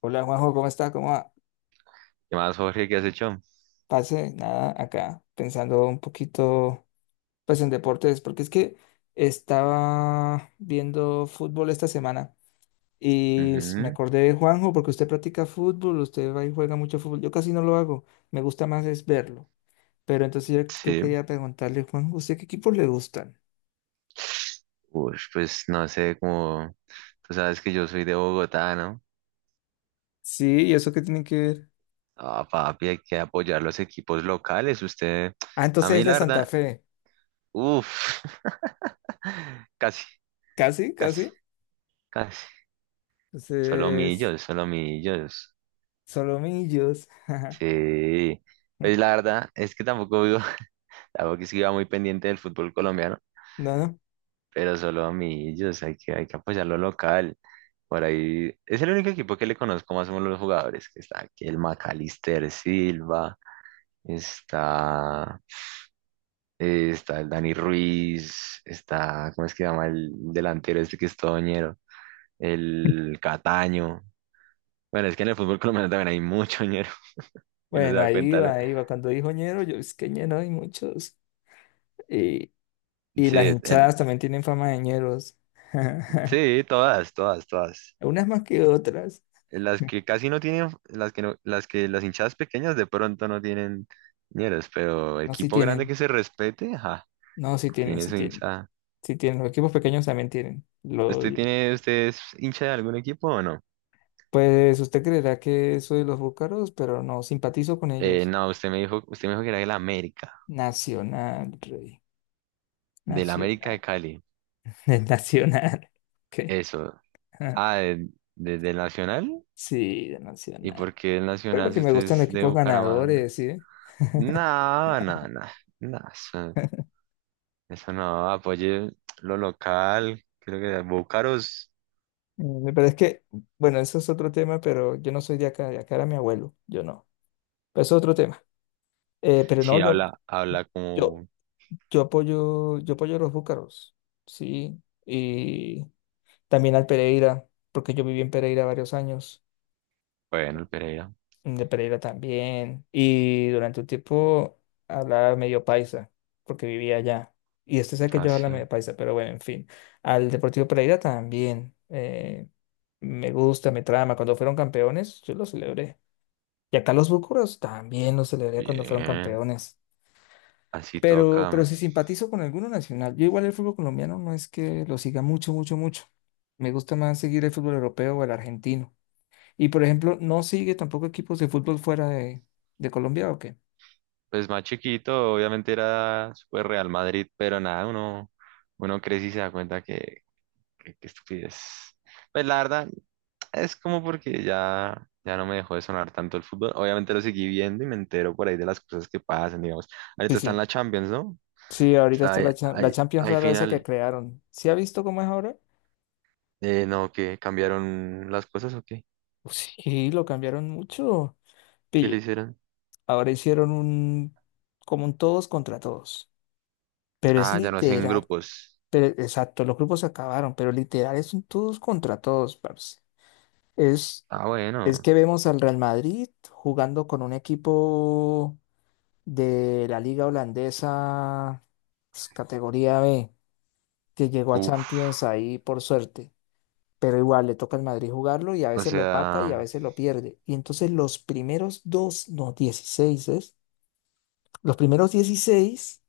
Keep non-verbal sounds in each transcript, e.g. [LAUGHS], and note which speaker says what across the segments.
Speaker 1: Hola Juanjo, ¿cómo está? ¿Cómo va?
Speaker 2: ¿Qué más, Jorge? ¿Qué has hecho?
Speaker 1: Pase, nada, acá pensando un poquito pues en deportes, porque es que estaba viendo fútbol esta semana y me
Speaker 2: Ujú.
Speaker 1: acordé de Juanjo porque usted practica fútbol, usted va y juega mucho fútbol, yo casi no lo hago, me gusta más es verlo, pero entonces yo
Speaker 2: Sí.
Speaker 1: quería preguntarle, Juanjo, ¿usted qué equipos le gustan?
Speaker 2: Uy, pues no sé, como tú sabes que yo soy de Bogotá, ¿no?
Speaker 1: Sí, ¿y eso qué tiene que ver?
Speaker 2: Ah, papi, hay que apoyar los equipos locales. Usted,
Speaker 1: Ah,
Speaker 2: a
Speaker 1: entonces
Speaker 2: mí
Speaker 1: es de
Speaker 2: la
Speaker 1: Santa
Speaker 2: verdad,
Speaker 1: Fe,
Speaker 2: uff, [LAUGHS] casi,
Speaker 1: casi,
Speaker 2: casi,
Speaker 1: casi,
Speaker 2: casi. Solo
Speaker 1: entonces
Speaker 2: millos, solo millos.
Speaker 1: Solomillos, [LAUGHS]
Speaker 2: Sí. Pues la verdad es que tampoco vivo, [LAUGHS] tampoco es que iba muy pendiente del fútbol colombiano,
Speaker 1: no, no.
Speaker 2: pero solo millos, hay que apoyar lo local. Por ahí es el único equipo que le conozco más o menos los jugadores, que está aquí el Macalister Silva, está, está el Dani Ruiz, está, ¿cómo es que se llama el delantero este que es todo ñero? El Cataño. Bueno, es que en el fútbol colombiano también hay mucho ñero, [LAUGHS] y no se
Speaker 1: Bueno,
Speaker 2: da
Speaker 1: ahí
Speaker 2: cuenta.
Speaker 1: va, ahí va. Cuando dijo ñero, yo es que ñero hay muchos. Y, y las
Speaker 2: Sí,
Speaker 1: hinchadas también tienen fama de ñeros.
Speaker 2: sí,
Speaker 1: [LAUGHS]
Speaker 2: todas, todas, todas.
Speaker 1: Unas más que otras.
Speaker 2: Las que casi no tienen, las que no, las que las hinchadas pequeñas de pronto no tienen ñeros, pero
Speaker 1: No, sí
Speaker 2: equipo grande
Speaker 1: tienen.
Speaker 2: que se respete, ajá,
Speaker 1: No, sí tienen,
Speaker 2: tiene
Speaker 1: sí
Speaker 2: su
Speaker 1: tienen.
Speaker 2: hinchada.
Speaker 1: Sí tienen. Los equipos pequeños también tienen.
Speaker 2: ¿Usted tiene, usted es hincha de algún equipo o no?
Speaker 1: Pues usted creerá que soy de los búcaros, pero no, simpatizo con ellos.
Speaker 2: No, usted me dijo, que era de América,
Speaker 1: Nacional, rey.
Speaker 2: del América de
Speaker 1: Nacional.
Speaker 2: Cali.
Speaker 1: [LAUGHS] El Nacional. Ok.
Speaker 2: Eso.
Speaker 1: [LAUGHS]
Speaker 2: Ah, del Nacional.
Speaker 1: Sí, de
Speaker 2: ¿Y
Speaker 1: Nacional.
Speaker 2: por qué el
Speaker 1: Pero
Speaker 2: Nacional
Speaker 1: que
Speaker 2: si
Speaker 1: me
Speaker 2: usted
Speaker 1: gustan
Speaker 2: es
Speaker 1: los
Speaker 2: de
Speaker 1: equipos
Speaker 2: Bucaramanga?
Speaker 1: ganadores, ¿sí?
Speaker 2: No, no, no, no, eso,
Speaker 1: [LAUGHS]
Speaker 2: eso no, apoye lo local, creo que Búcaros
Speaker 1: Pero es que, bueno, eso es otro tema, pero yo no soy de acá era mi abuelo, yo no. Pero eso es otro tema. Pero no,
Speaker 2: sí habla, habla
Speaker 1: yo,
Speaker 2: como,
Speaker 1: yo apoyo a los búcaros, sí, y también al Pereira, porque yo viví en Pereira varios años.
Speaker 2: bueno, el Pereira,
Speaker 1: De Pereira también. Y durante un tiempo hablaba medio paisa, porque vivía allá. Y este sé que yo hablo
Speaker 2: así,
Speaker 1: medio paisa, pero bueno, en fin. Al Deportivo Pereira también. Me gusta, me trama. Cuando fueron campeones, yo lo celebré. Y acá los Búcaros también lo celebré cuando fueron
Speaker 2: bien,
Speaker 1: campeones.
Speaker 2: así
Speaker 1: Pero
Speaker 2: toca.
Speaker 1: si simpatizo con alguno nacional, yo igual el fútbol colombiano no es que lo siga mucho, mucho, mucho. Me gusta más seguir el fútbol europeo o el argentino. Y por ejemplo, ¿no sigue tampoco equipos de fútbol fuera de Colombia o qué?
Speaker 2: Pues más chiquito, obviamente era súper Real Madrid, pero nada, uno crece y se da cuenta que, que estupidez. Pues la verdad, es como porque ya no me dejó de sonar tanto el fútbol. Obviamente lo seguí viendo y me entero por ahí de las cosas que pasan, digamos.
Speaker 1: Sí,
Speaker 2: Ahorita está en
Speaker 1: sí.
Speaker 2: la Champions, ¿no?
Speaker 1: Sí, ahorita
Speaker 2: Está
Speaker 1: está
Speaker 2: ahí,
Speaker 1: la
Speaker 2: ahí-
Speaker 1: Champions
Speaker 2: ahí
Speaker 1: rara esa que
Speaker 2: final.
Speaker 1: crearon. ¿Sí ha visto cómo es ahora?
Speaker 2: No, ¿que cambiaron las cosas o qué?
Speaker 1: Sí, lo cambiaron mucho.
Speaker 2: ¿Qué le
Speaker 1: Pille,
Speaker 2: hicieron?
Speaker 1: ahora hicieron un como un todos contra todos. Pero es
Speaker 2: Ah, ya no hacen
Speaker 1: literal.
Speaker 2: grupos.
Speaker 1: Pero exacto, los grupos se acabaron, pero literal es un todos contra todos, parce. Es
Speaker 2: Ah,
Speaker 1: es
Speaker 2: bueno.
Speaker 1: que vemos al Real Madrid jugando con un equipo de la liga holandesa, pues, categoría B, que llegó a
Speaker 2: Uf.
Speaker 1: Champions ahí por suerte. Pero igual le toca al Madrid jugarlo y a
Speaker 2: O
Speaker 1: veces lo empata y a
Speaker 2: sea,
Speaker 1: veces lo pierde. Y entonces los primeros dos, no, 16 ¿es? Los primeros 16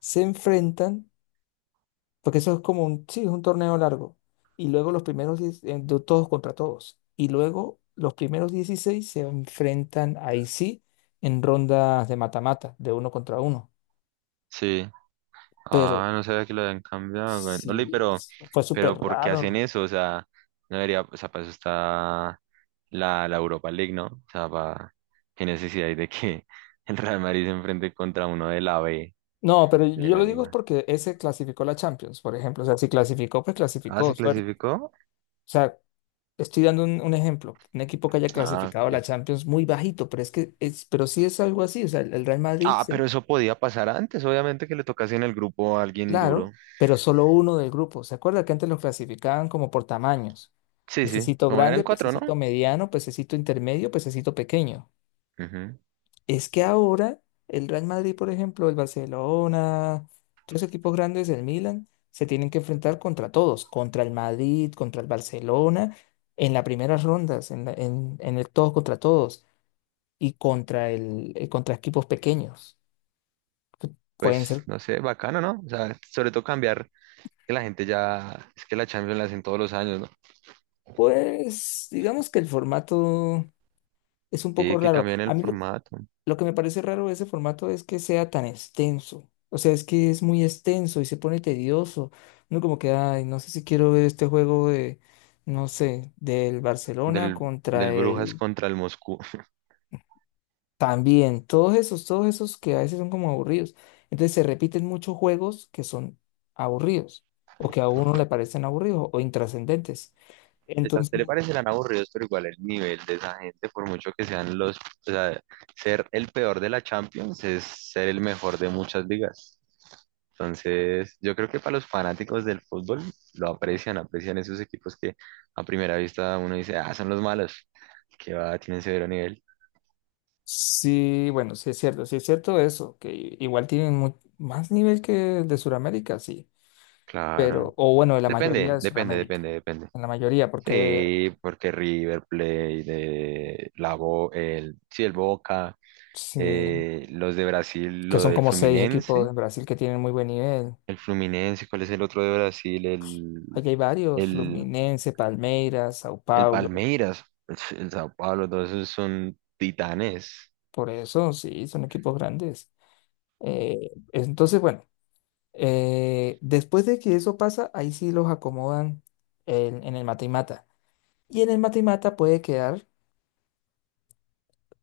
Speaker 1: se enfrentan, porque eso es como un, sí, es un torneo largo. Y luego los primeros 10, de todos contra todos. Y luego los primeros 16 se enfrentan ahí sí, en rondas de mata-mata, de uno contra uno.
Speaker 2: sí.
Speaker 1: Pero
Speaker 2: Ah, no sabía que lo habían cambiado, güey. Ole,
Speaker 1: Sí,
Speaker 2: pero,
Speaker 1: fue súper
Speaker 2: ¿por qué hacen
Speaker 1: raro.
Speaker 2: eso? O sea, no debería, o sea, para eso está la Europa League, ¿no? O sea, para, qué necesidad hay de que [LAUGHS] el Real Madrid se enfrente contra uno de la B
Speaker 1: No, pero
Speaker 2: de
Speaker 1: yo
Speaker 2: la
Speaker 1: lo digo es
Speaker 2: Liga.
Speaker 1: porque ese clasificó la Champions, por ejemplo. O sea, si clasificó, pues
Speaker 2: Ah,
Speaker 1: clasificó.
Speaker 2: ¿se
Speaker 1: Suerte.
Speaker 2: clasificó?
Speaker 1: O sea, estoy dando un ejemplo. Un equipo que haya
Speaker 2: Ah,
Speaker 1: clasificado a la
Speaker 2: ok.
Speaker 1: Champions muy bajito, pero es que es, pero sí es algo así. O sea, el Real Madrid,
Speaker 2: Ah, pero eso podía pasar antes, obviamente que le tocase en el grupo a alguien duro.
Speaker 1: claro, pero solo uno del grupo. ¿Se acuerda que antes los clasificaban como por tamaños?
Speaker 2: Sí, sí,
Speaker 1: Pececito
Speaker 2: como eran
Speaker 1: grande,
Speaker 2: cuatro, ¿no?
Speaker 1: pececito mediano, pececito intermedio, pececito pequeño.
Speaker 2: Ujú.
Speaker 1: Es que ahora el Real Madrid, por ejemplo, el Barcelona, todos los equipos grandes, el Milan, se tienen que enfrentar contra todos, contra el Madrid, contra el Barcelona, en las primeras rondas, en el todos contra todos y contra equipos pequeños. Que
Speaker 2: Pues,
Speaker 1: Pueden ser,
Speaker 2: no sé, bacano, ¿no? O sea, sobre todo cambiar, que la gente ya, es que la Champions la hacen todos los años, ¿no?
Speaker 1: pues, digamos que el formato es un
Speaker 2: Sí,
Speaker 1: poco
Speaker 2: que
Speaker 1: raro.
Speaker 2: cambian el
Speaker 1: A mí
Speaker 2: formato
Speaker 1: lo que me parece raro de ese formato es que sea tan extenso. O sea, es que es muy extenso y se pone tedioso. No como que, ay, no sé si quiero ver este juego de, no sé, del Barcelona
Speaker 2: del,
Speaker 1: contra
Speaker 2: del Brujas
Speaker 1: el...
Speaker 2: contra el Moscú. [LAUGHS]
Speaker 1: También, todos esos que a veces son como aburridos. Entonces se repiten muchos juegos que son aburridos o que a uno le parecen aburridos o intrascendentes.
Speaker 2: Pues a
Speaker 1: Entonces,
Speaker 2: usted le parecerán aburridos, pero igual el nivel de esa gente, por mucho que sean los, o sea, ser el peor de la Champions es ser el mejor de muchas ligas. Entonces, yo creo que para los fanáticos del fútbol aprecian esos equipos que a primera vista uno dice, ah, son los malos, que va, tienen severo nivel.
Speaker 1: sí, bueno, sí es cierto eso, que igual tienen más nivel que el de Sudamérica, sí.
Speaker 2: Claro.
Speaker 1: Pero, o bueno, de la mayoría
Speaker 2: Depende,
Speaker 1: de
Speaker 2: depende,
Speaker 1: Sudamérica,
Speaker 2: depende, depende.
Speaker 1: en la mayoría, porque
Speaker 2: Sí, porque River Plate, el, sí, el Boca,
Speaker 1: sí,
Speaker 2: los de Brasil,
Speaker 1: que
Speaker 2: lo
Speaker 1: son
Speaker 2: del
Speaker 1: como seis equipos
Speaker 2: Fluminense,
Speaker 1: en Brasil que tienen muy buen nivel.
Speaker 2: el Fluminense, ¿cuál es el otro de Brasil? El,
Speaker 1: Allá hay varios,
Speaker 2: el,
Speaker 1: Fluminense, Palmeiras, Sao
Speaker 2: el
Speaker 1: Paulo,
Speaker 2: Palmeiras, pues, el, Sao Paulo, todos esos son titanes.
Speaker 1: por eso sí, son equipos grandes. Entonces, bueno, después de que eso pasa, ahí sí los acomodan en el mata y mata. Y en el mata y mata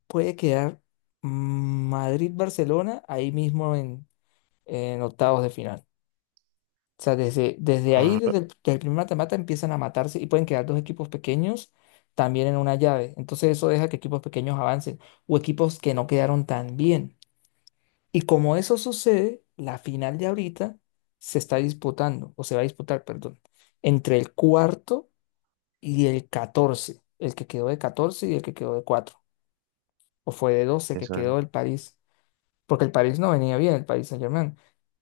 Speaker 1: puede quedar Madrid-Barcelona ahí mismo en octavos de final. O sea, desde ahí,
Speaker 2: Ajá.
Speaker 1: desde el primer matamata, empiezan a matarse y pueden quedar dos equipos pequeños también en una llave. Entonces eso deja que equipos pequeños avancen o equipos que no quedaron tan bien. Y como eso sucede, la final de ahorita se está disputando, o se va a disputar, perdón, entre el cuarto y el 14, el que quedó de 14 y el que quedó de cuatro, o fue de 12
Speaker 2: ¿Quiénes
Speaker 1: que quedó
Speaker 2: son?
Speaker 1: el París, porque el París no venía bien, el París Saint-Germain,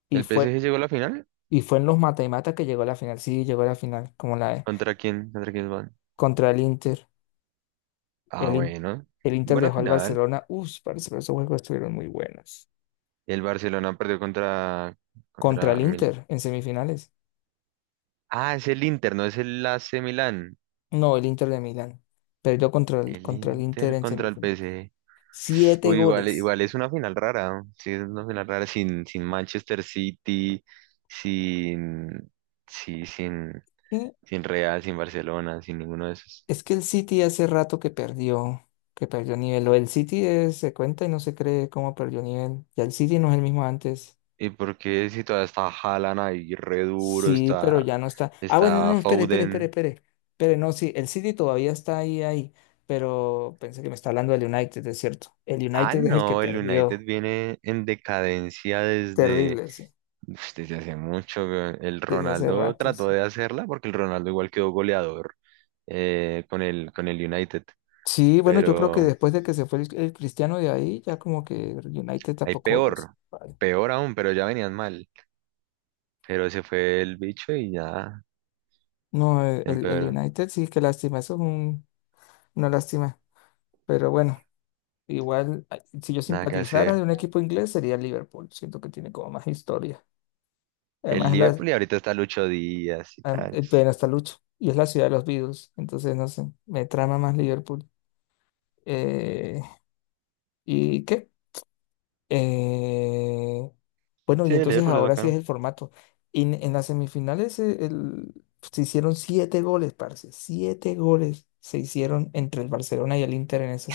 Speaker 1: y
Speaker 2: ¿El
Speaker 1: fue,
Speaker 2: PSG llegó a la final?
Speaker 1: y fue en los mata y mata que llegó a la final, sí, llegó a la final, como la
Speaker 2: ¿Contra quién? ¿Contra quién van?
Speaker 1: contra el Inter.
Speaker 2: Ah,
Speaker 1: El, In-
Speaker 2: bueno,
Speaker 1: el Inter
Speaker 2: buena
Speaker 1: dejó al
Speaker 2: final.
Speaker 1: Barcelona. Uf, parece que esos juegos estuvieron muy buenos.
Speaker 2: El Barcelona perdió contra,
Speaker 1: Contra el
Speaker 2: Mil.
Speaker 1: Inter en semifinales.
Speaker 2: Ah, es el Inter, no es el AC Milán.
Speaker 1: No, el Inter de Milán. Perdió contra
Speaker 2: El
Speaker 1: contra el Inter
Speaker 2: Inter
Speaker 1: en
Speaker 2: contra el
Speaker 1: semifinales.
Speaker 2: PSG.
Speaker 1: Siete
Speaker 2: Uy, igual,
Speaker 1: goles.
Speaker 2: igual es una final rara, ¿no? Sí, es una final rara sin, Manchester City, sin, sí, sin,
Speaker 1: ¿Qué?
Speaker 2: sin Real, sin Barcelona, sin ninguno de esos.
Speaker 1: Es que el City hace rato que perdió nivel. O el City se cuenta y no se cree cómo perdió nivel. Ya el City no es el mismo antes.
Speaker 2: ¿Y por qué si todavía está Haaland ahí re duro,
Speaker 1: Sí,
Speaker 2: está,
Speaker 1: pero ya no está. Ah, bueno, no,
Speaker 2: está
Speaker 1: no, espere, espere, espere,
Speaker 2: Foden?
Speaker 1: espere. Espere, no, sí, el City todavía está ahí, ahí, pero pensé que me está hablando del United, es cierto. El
Speaker 2: Ah,
Speaker 1: United es el que
Speaker 2: no, el United
Speaker 1: perdió.
Speaker 2: viene en decadencia desde,
Speaker 1: Terrible, sí,
Speaker 2: desde hace mucho, weón. El
Speaker 1: desde hace
Speaker 2: Ronaldo
Speaker 1: ratos.
Speaker 2: trató
Speaker 1: Sí,
Speaker 2: de hacerla porque el Ronaldo igual quedó goleador, con el United.
Speaker 1: sí, bueno, yo creo que
Speaker 2: Pero
Speaker 1: después de que se fue el Cristiano de ahí, ya como que el United
Speaker 2: hay
Speaker 1: tampoco volvió a ser
Speaker 2: peor,
Speaker 1: igual.
Speaker 2: peor aún, pero ya venían mal. Pero se fue el bicho y ya
Speaker 1: No, el
Speaker 2: empeoró,
Speaker 1: United sí, qué lástima, eso es una lástima. Pero bueno, igual, ay, si yo
Speaker 2: nada que
Speaker 1: simpatizara de
Speaker 2: hacer.
Speaker 1: un equipo inglés sería el Liverpool, siento que tiene como más historia.
Speaker 2: El
Speaker 1: Además,
Speaker 2: Liverpool y ahorita está Lucho Díaz y tal.
Speaker 1: ven hasta Lucho y es la ciudad de los Beatles, entonces no sé, me trama más Liverpool. Eh, ¿Y qué? Eh, bueno,
Speaker 2: Sí,
Speaker 1: y
Speaker 2: el
Speaker 1: entonces
Speaker 2: Liverpool es
Speaker 1: ahora sí es
Speaker 2: bacano.
Speaker 1: el formato. En las semifinales se hicieron siete goles, parce, siete goles se hicieron entre el Barcelona y el Inter en esas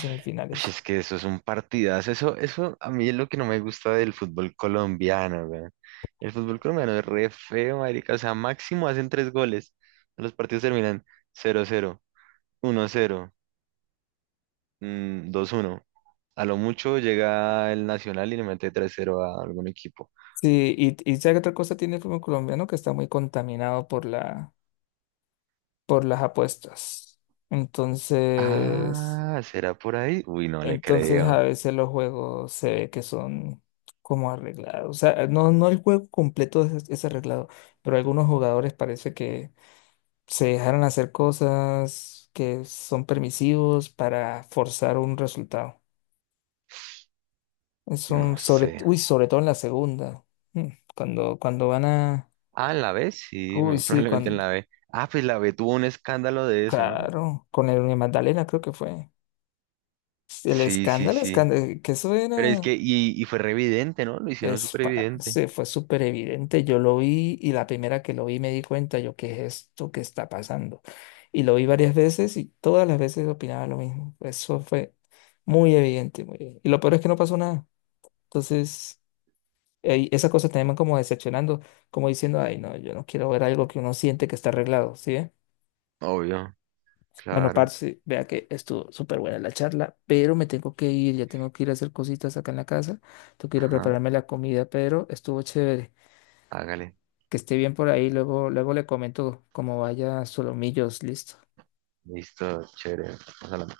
Speaker 2: Ush,
Speaker 1: semifinales.
Speaker 2: es que eso es un partidazo, eso, a mí es lo que no me gusta del fútbol colombiano, weón. El fútbol colombiano es re feo, marica, o sea, máximo hacen tres goles. Los partidos terminan 0-0, uno 0, 2-1. A lo mucho llega el Nacional y le mete 3-0 a algún equipo.
Speaker 1: Sí, ¿sabe qué otra cosa tiene el fútbol colombiano que está muy contaminado por por las apuestas. Entonces...
Speaker 2: Ah, ¿será por ahí? Uy, no le
Speaker 1: entonces a
Speaker 2: creo.
Speaker 1: veces los juegos se ve que son como arreglados. O sea, no, no el juego completo es arreglado, pero algunos jugadores parece que se dejaron hacer cosas que son permisivos para forzar un resultado. Es un
Speaker 2: No
Speaker 1: sobre,
Speaker 2: sé.
Speaker 1: uy, sobre todo en la segunda. Mm, cuando van a.
Speaker 2: Ah, ¿en la B? Sí,
Speaker 1: Uy,
Speaker 2: muy [LAUGHS]
Speaker 1: sí,
Speaker 2: probablemente en
Speaker 1: cuando,
Speaker 2: la B. Ah, pues la B tuvo un escándalo de eso, ¿no?
Speaker 1: claro, con el Magdalena creo que fue. El
Speaker 2: Sí, sí,
Speaker 1: escándalo,
Speaker 2: sí.
Speaker 1: escándalo, que eso
Speaker 2: Pero es
Speaker 1: era.
Speaker 2: que, y fue re evidente, ¿no? Lo hicieron
Speaker 1: Es,
Speaker 2: súper evidente.
Speaker 1: parce, fue súper evidente. Yo lo vi y la primera que lo vi me di cuenta yo, ¿qué es esto que está pasando? Y lo vi varias veces y todas las veces opinaba lo mismo. Eso fue muy evidente, muy evidente. Y lo peor es que no pasó nada. Entonces, ey, esas cosas te van como decepcionando, como diciendo, ay, no, yo no quiero ver algo que uno siente que está arreglado, ¿sí? ¿ve?
Speaker 2: Obvio,
Speaker 1: Bueno,
Speaker 2: claro.
Speaker 1: parce, vea que estuvo súper buena la charla, pero me tengo que ir, ya tengo que ir a hacer cositas acá en la casa. Tengo que ir a
Speaker 2: Ajá,
Speaker 1: prepararme la comida, pero estuvo chévere.
Speaker 2: hágale.
Speaker 1: Que esté bien por ahí. Luego, luego le comento cómo vaya Solomillos, listo.
Speaker 2: Listo, chévere. Vamos a la